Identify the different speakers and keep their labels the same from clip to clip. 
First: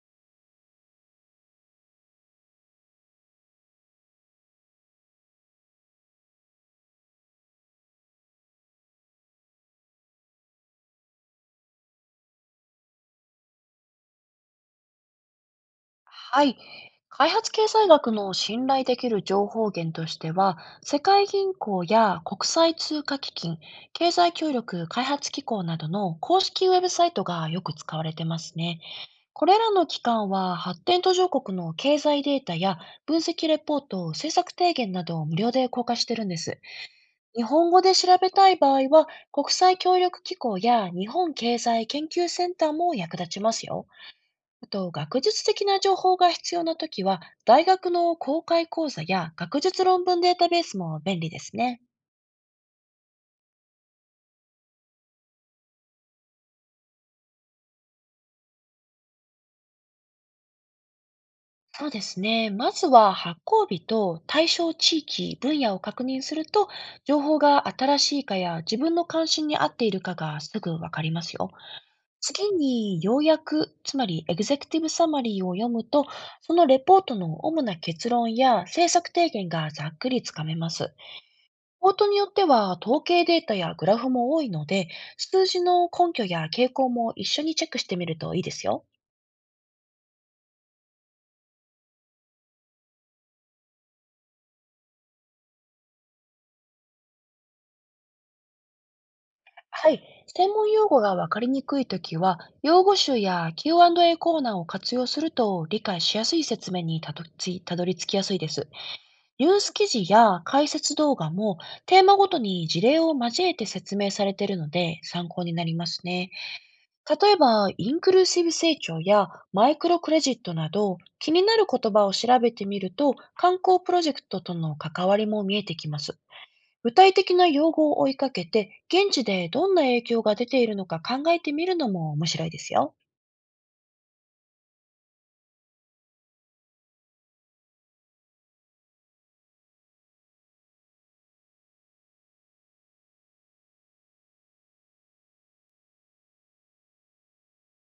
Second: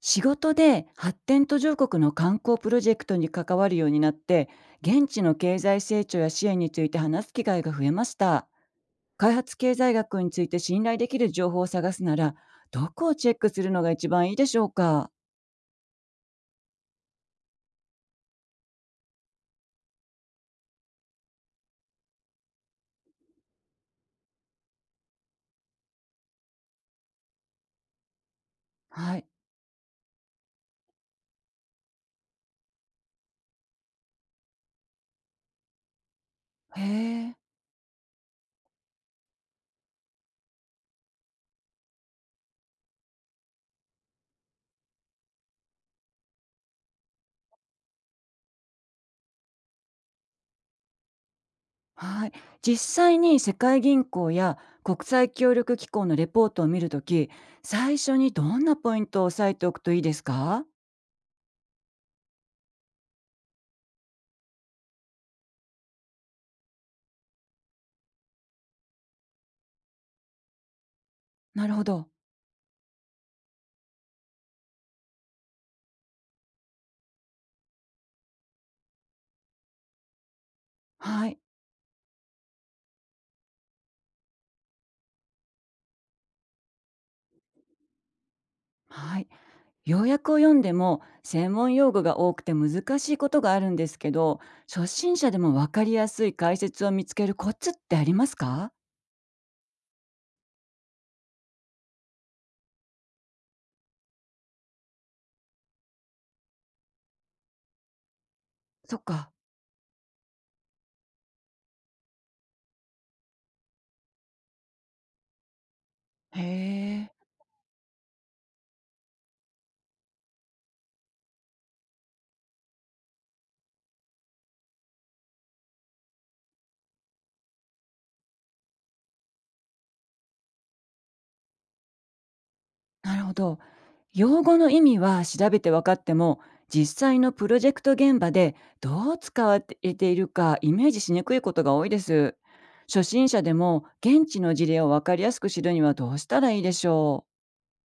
Speaker 1: 仕事で発展途上国の観光プロジェクトに関わるようになって、現地の経済成長や支援について話す機会が増えました。開発経済学について信頼できる情報を探すなら、どこをチェックするのが一番いいでしょうか？
Speaker 2: はい。開発経済学の信頼できる情報源としては、世界銀行や国際通貨基金、経済協力開発機構などの公式ウェブサイトがよく使われてますね。
Speaker 1: はい。
Speaker 2: これらの機関は発展途上国の経済データや分析レポート、政策提言などを無料で公開してるんです。
Speaker 1: へえ。
Speaker 2: 日本語で調べたい場合は、国際協力機構や日本経済研究センターも役立ちますよ。あと、学術的な情報が必要なときは、大学の公開講座や学術論文データベースも便利ですね。
Speaker 1: はい。実際に世界銀行や国際協力機構のレポートを見るとき、最初にどんなポイントを押さえておくといいですか？
Speaker 2: そうですね。まずは発行日と対象地域、分野を確認すると、情報が新しいかや自分の関心に合っているかがすぐわかりますよ。
Speaker 1: なるほど。
Speaker 2: 次に、要約、つまりエグゼクティブサマリーを読むと、そのレポートの主な結論や政策提言がざっくりつかめます。
Speaker 1: はい。
Speaker 2: ポートによっては統計データやグラフも多いので、数字の根拠や傾向も一緒にチェックしてみるといいですよ。
Speaker 1: はい。要約を読んでも専門用語が多くて難しいことがあるんですけど、初心者でも分かりやすい解説を見つけるコツってありますか？
Speaker 2: はい。専門用語がわかりにくいときは、用語集や Q&A コーナーを活用すると、理解しやすい説明にたどり着きやすいです。
Speaker 1: そっか。
Speaker 2: ニュース記事や解説動画も、テーマごとに事例を交えて説明されているので参考になりますね。
Speaker 1: へえ。
Speaker 2: 例えば、インクルーシブ成長やマイクロクレジットなど、気になる言葉を調べてみると、観光プロジェクトとの関わりも見えてきます。具体的な用語を追いかけて、現地でどんな影響が出ているのか考えてみるのも面白いですよ。
Speaker 1: なるほど。用語の意味は調べて分かっても、実際のプロジェクト現場でどう使われているかイメージしにくいことが多いです。初心者でも現地の事例を分かりやすく知るにはどうしたらいいでしょう？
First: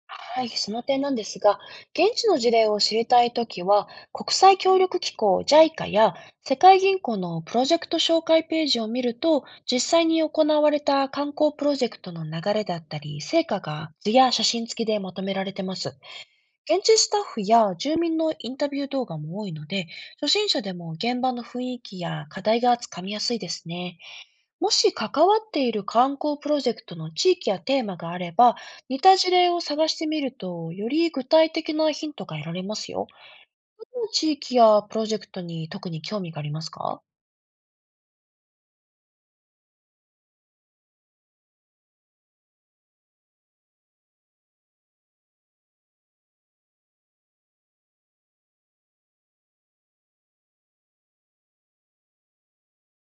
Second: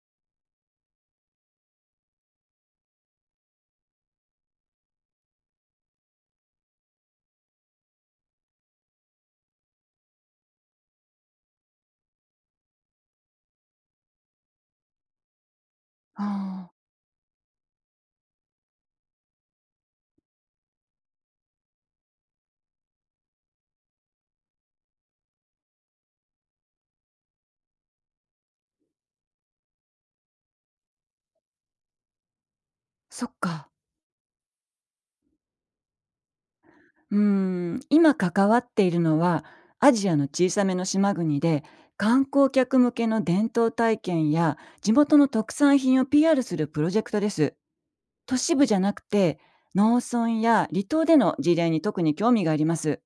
Speaker 2: はい、その点なんですが、現地の事例を知りたいときは、国際協力機構 JICA や世界銀行のプロジェクト紹介ページを見ると、実際に行われた観光プロジェクトの流れだったり、成果が図や写真付きでまとめられてます。
Speaker 1: ああ。
Speaker 2: 現地スタッフや住民のインタビュー動画も多いので、初心者でも現場の雰囲気や課題がつかみやすいですね。もし関わっている観光プロジェクトの地域やテーマがあれば、似た事例を探してみると、より具体的なヒントが得られますよ。
Speaker 1: そっか。
Speaker 2: どの地域やプロジェクトに特に興味がありますか？
Speaker 1: うー今関わっているのはアジアの小さめの島国で、観光客向けの伝統体験や地元の特産品を PR するプロジェクトです。都市部じゃなくて、農村や離島での事例に特に興味があります。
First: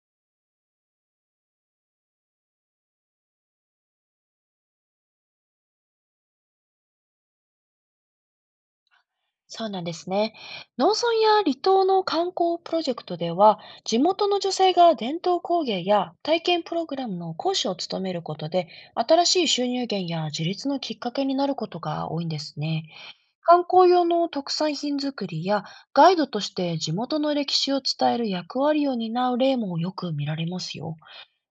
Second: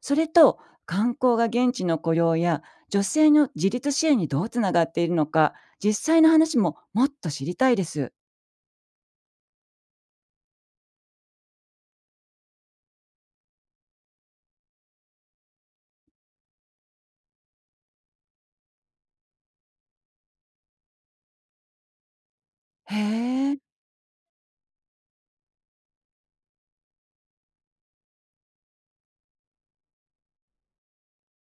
Speaker 1: それと、観光が現地の雇用や女性の自立支援にどうつながっているのか、実際の話ももっと知りたいです。
Speaker 2: そうなんですね。農村や離島の観光プロジェクトでは、地元の女性が伝統工芸や体験プログラムの講師を務めることで、新しい収入源や自立のきっかけになることが多いんですね。
Speaker 1: へえ、
Speaker 2: 観光用の特産品作りや、ガイドとして地元の歴史を伝える役割を担う例もよく見られますよ。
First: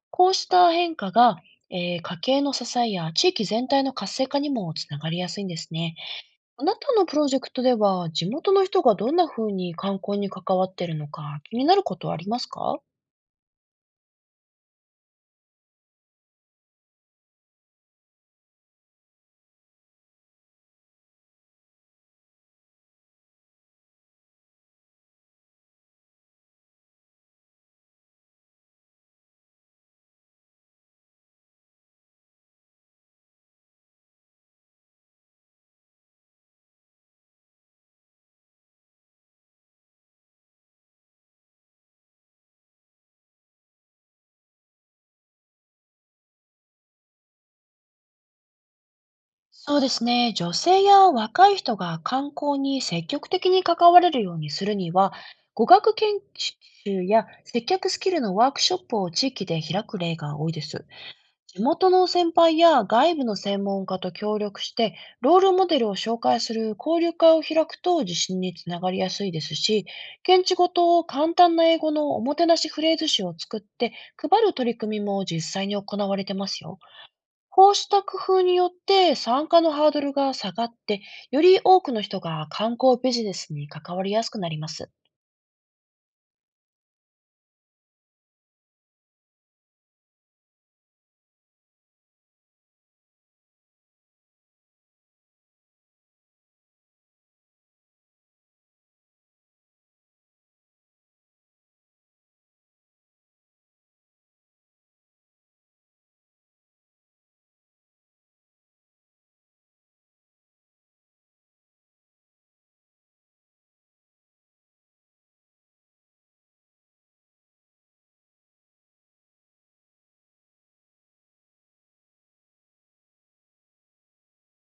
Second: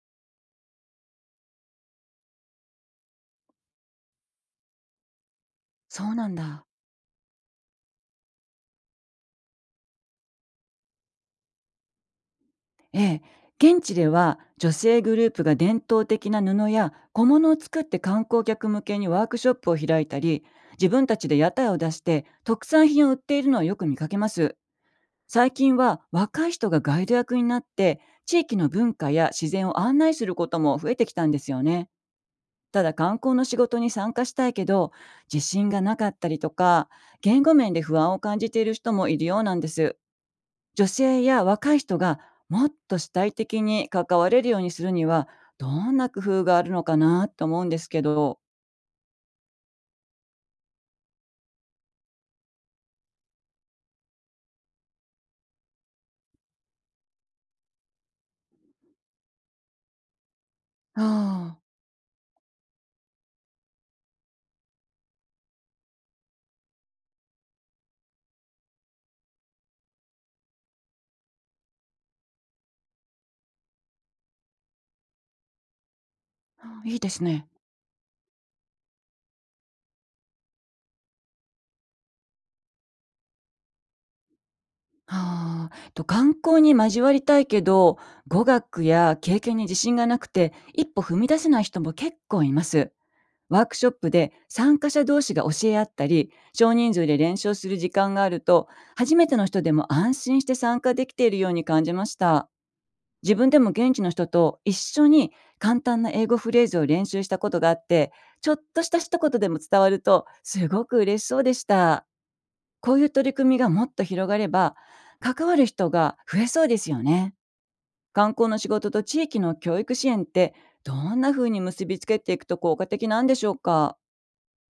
Speaker 2: こうした変化が、家計の支えや地域全体の活性化にもつながりやすいんですね。
Speaker 1: そうなん
Speaker 2: あ
Speaker 1: だ。
Speaker 2: なたのプロジェクトでは、地元の人がどんな風に観光に関わっているのか気になることはありますか？
Speaker 1: ええ、現地では女性グループが伝統的な布や小物を作って観光客向けにワークショップを開いたり、自分たちで屋台を出して特産品を売っているのをよく見かけます。最近は若い人がガイド役になって、地域の文化や自然を案内することも増えてきたんですよね。ただ、観光の仕事に参加したいけど自信がなかったりとか、言語面で不安を感じている人もいるようなんです。女性や若い人がもっと主体的に関われるようにするには、どんな工夫があるのかなと思うんですけど。
Speaker 2: そうですね。女性や若い人が観光に積極的に関われるようにするには、語学研修や接客スキルのワークショップを地域で開く例が多いです。
Speaker 1: あ
Speaker 2: 地元の先輩や外部の専門家と協力して、ロールモデルを紹介する交流会を開くと自信につながりやすいですし、現地ごと簡単な英語のおもてなしフレーズ集を作って配る取り組みも実際に行われてますよ。
Speaker 1: あ、いいですね。
Speaker 2: こうした工夫によって参加のハードルが下がって、より多くの人が観光ビジネスに関わりやすくなります。
Speaker 1: ああ、と観光に交わりたいけど、語学や経験に自信がなくて一歩踏み出せない人も結構います。ワークショップで参加者同士が教え合ったり、少人数で練習する時間があると、初めての人でも安心して参加できているように感じました。自分でも現地の人と一緒に簡単な英語フレーズを練習したことがあって、ちょっとした一言でも伝わるとすごく嬉しそうでした。こういう取り組みがもっと広がれば、関わる人が増えそうですよね。観光の仕事と地域の教育支援って、どんな風に結びつけていくと効果的なんでしょうか？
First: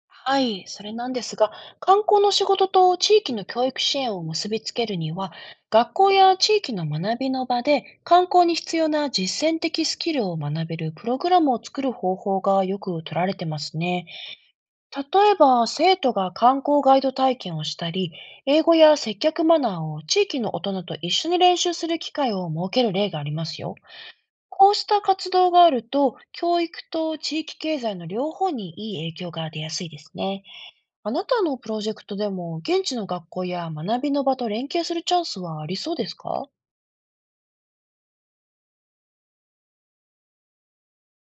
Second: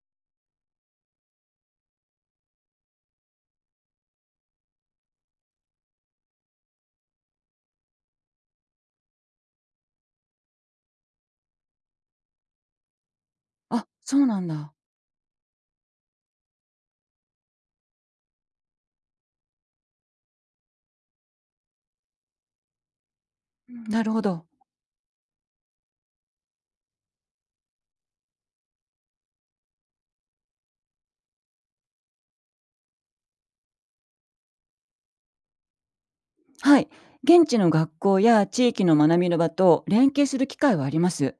Speaker 2: はい、それなんですが、観光の仕事と地域の教育支援を結びつけるには、学校や地域の学びの場で観光に必要な実践的スキルを学べるプログラムを作る方法がよく取られてます
Speaker 1: あ、
Speaker 2: ね。
Speaker 1: そうなんだ。
Speaker 2: 例えば、生徒が観光ガイド体験をしたり、英語や接客マナーを地域の大人と一緒に練習する機会を設ける例があります
Speaker 1: う
Speaker 2: よ。
Speaker 1: ん、なるほど。
Speaker 2: こうした活動があると、教育と地域経済の両方にいい影響が出やすいですね。あなたのプロジェクトでも、現地の学校や学びの場と連携するチャンスはありそうですか？
Speaker 1: はい。現地の学校や地域の学びの場と連携する機会はあります。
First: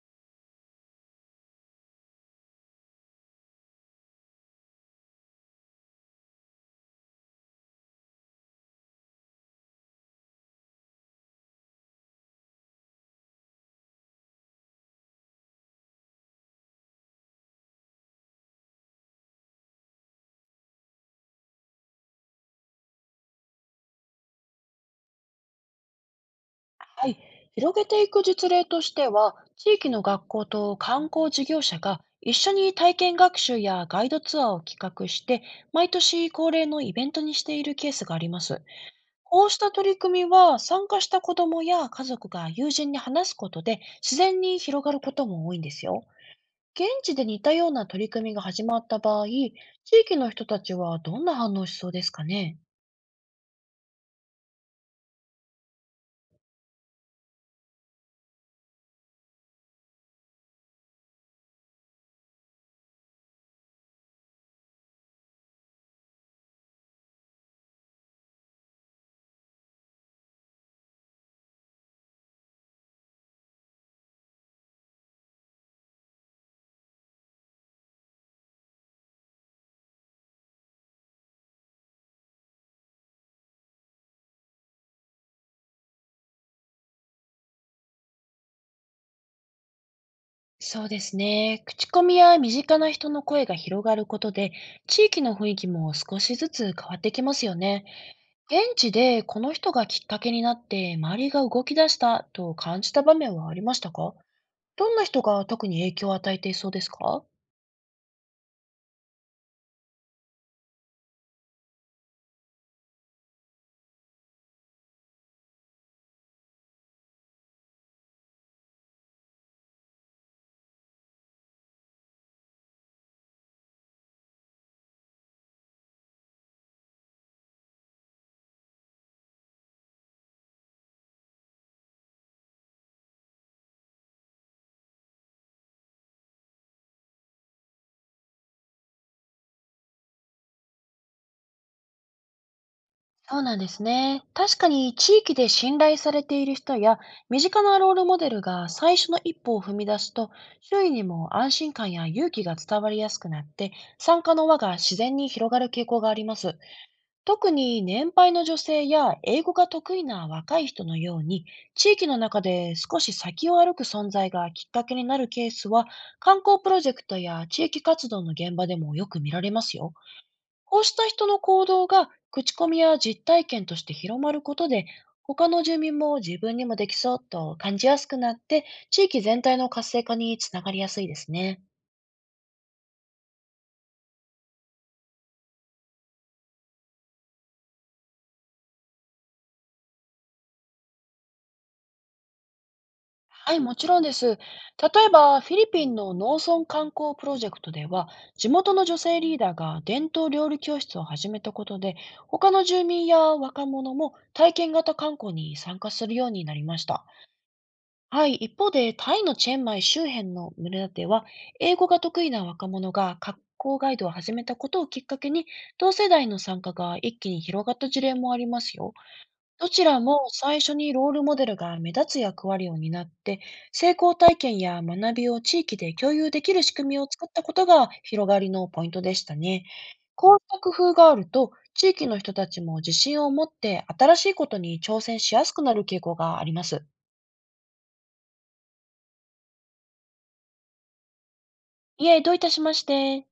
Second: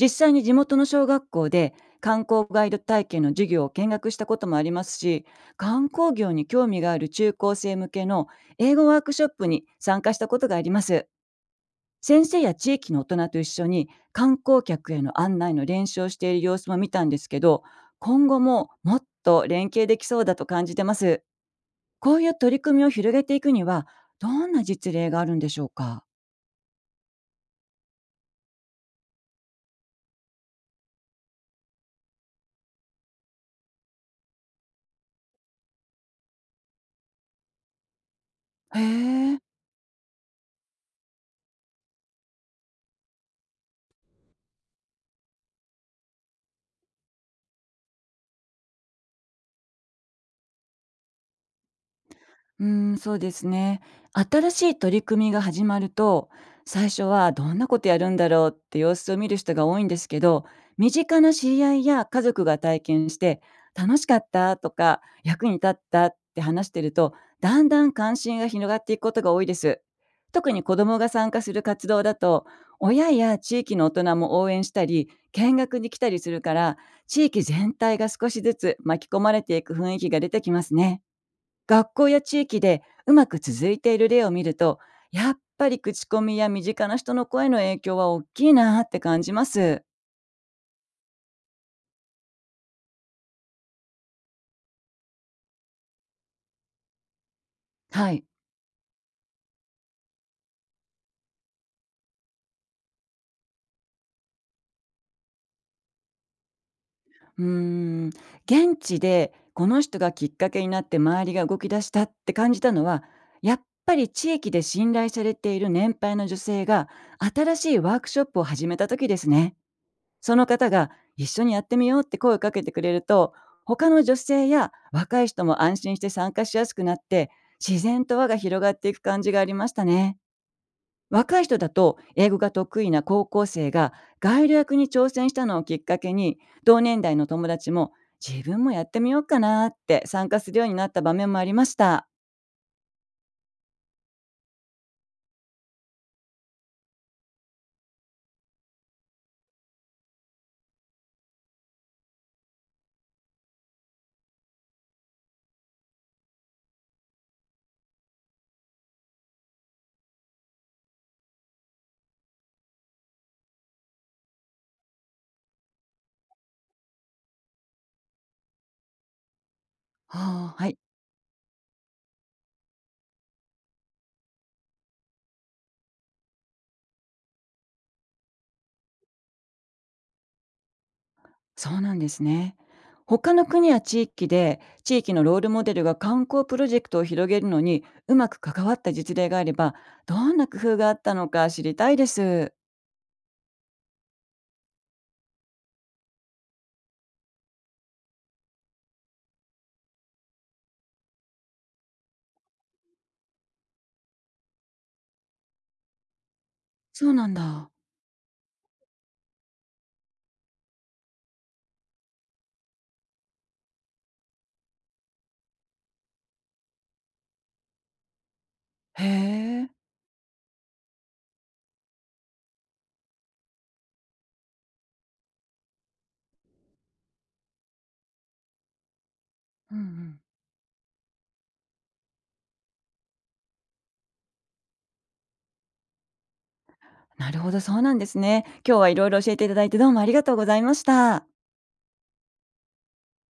Speaker 1: 実際に地元の小学校で観光ガイド体験の授業を見学したこともありますし、観光業に興味がある中高生向けの英語ワークショップに参加したことがあります。先生や地域の大人と一緒に観光客への案内の練習をしている様子も見たんですけど、今後ももっと連携できそうだと感じてます。こういう取り組みを広げていくには、どんな実例があるんでしょうか？
Speaker 2: はい、広げていく実例としては、地域の学校と観光事業者が一緒に体験学習やガイドツアーを企画して、毎年恒例のイベントにしているケースがあります。
Speaker 1: へえ。
Speaker 2: こうした取り組みは、参加した子どもや家族が友人に話すことで自然に広がることも多いんですよ。現地で似たような取り組みが始まった場合、地域の人たちはどんな反応をしそうですかね？
Speaker 1: うーん、そうですね。新しい取り組みが始まると、最初はどんなことやるんだろうって様子を見る人が多いんですけど、身近な知り合いや家族が体験して、楽しかったとか、役に立ったって話してると、だんだん関心が広がっていくことが多いです。特に子どもが参加する活動だと、親や地域の大人も応援したり、見学に来たりするから、地域全体が少しずつ巻き込まれていく雰囲気が出てきますね。学校や地域でうまく続いている例を見ると、やっぱり口コミや身近な人の声の影響は大きいなって感じます。
Speaker 2: そうですね。口コミや身近な人の声が広がることで、地域の雰囲気も少しずつ変わってきますよね。
Speaker 1: はい。
Speaker 2: 現地でこの人がきっかけになって周りが動き出したと感じた場面はありましたか？どんな人が特に影響を与えていそうですか？
Speaker 1: うーん現地でこの人がきっかけになって周りが動き出したって感じたのは、やっぱり地域で信頼されている年配の女性が新しいワークショップを始めた時ですね。その方が一緒にやってみようって声をかけてくれると、他の女性や若い人も安心して参加しやすくなって、自然と輪が広がっていく感じがありましたね。若い人だと英語が得意な高校生がガイド役に挑戦したのをきっかけに、同年代の友達も自分もやってみようかなって参加するようになった場面もありました。
Speaker 2: そうなんですね。確かに地域で信頼されている人や身近なロールモデルが最初の一歩を踏み出すと、周囲にも安心感や勇気が伝わりやすくなって、参加の輪が自然に広がる傾向があります。特に年配の女性や英語が得意な若い人のように、地域の中で少し先を歩く存在がきっかけになるケースは、観光プロジェクトや地域活動の現場でもよく見られますよ。
Speaker 1: はあ、はい。
Speaker 2: こうした人の行動が口コミや実体験として広まることで、他の住民も自分にもできそうと感じやすくなって、地域全体の活性化につながりやすいですね。
Speaker 1: そうなんですね。他の国や地域で地域のロールモデルが観光プロジェクトを広げるのにうまく関わった実例があれば、どんな工夫があったのか知りたいです。
Speaker 2: はい、もちろんです。例えば、フィリピンの農村観光プロジェクトでは、地元の女性リーダーが伝統料理教室を始めたことで、他の住民や若者も体験型観光に参加するようになりました。
Speaker 1: そうなんだ。
Speaker 2: はい、一方で、タイのチェンマイ周辺の村では、英語が得意な若者が観光ガイドを始めたことをきっかけに、同世代の参加が一気に広がった事例もありますよ。
Speaker 1: へ
Speaker 2: どち
Speaker 1: え。
Speaker 2: らも最初にロールモデルが目立つ役割を担って、成功体験や学びを地域で共有できる仕組みを作ったことが広がりのポイントでしたね。
Speaker 1: うんうん。
Speaker 2: こうした工夫があると、地域の人たちも自信を持って新しいことに挑戦しやすくなる傾向があります。
Speaker 1: なるほど、そうなんですね。今日はいろいろ教えていただいて、どうもありがとうございました。
Speaker 2: いえ、どういたしまして。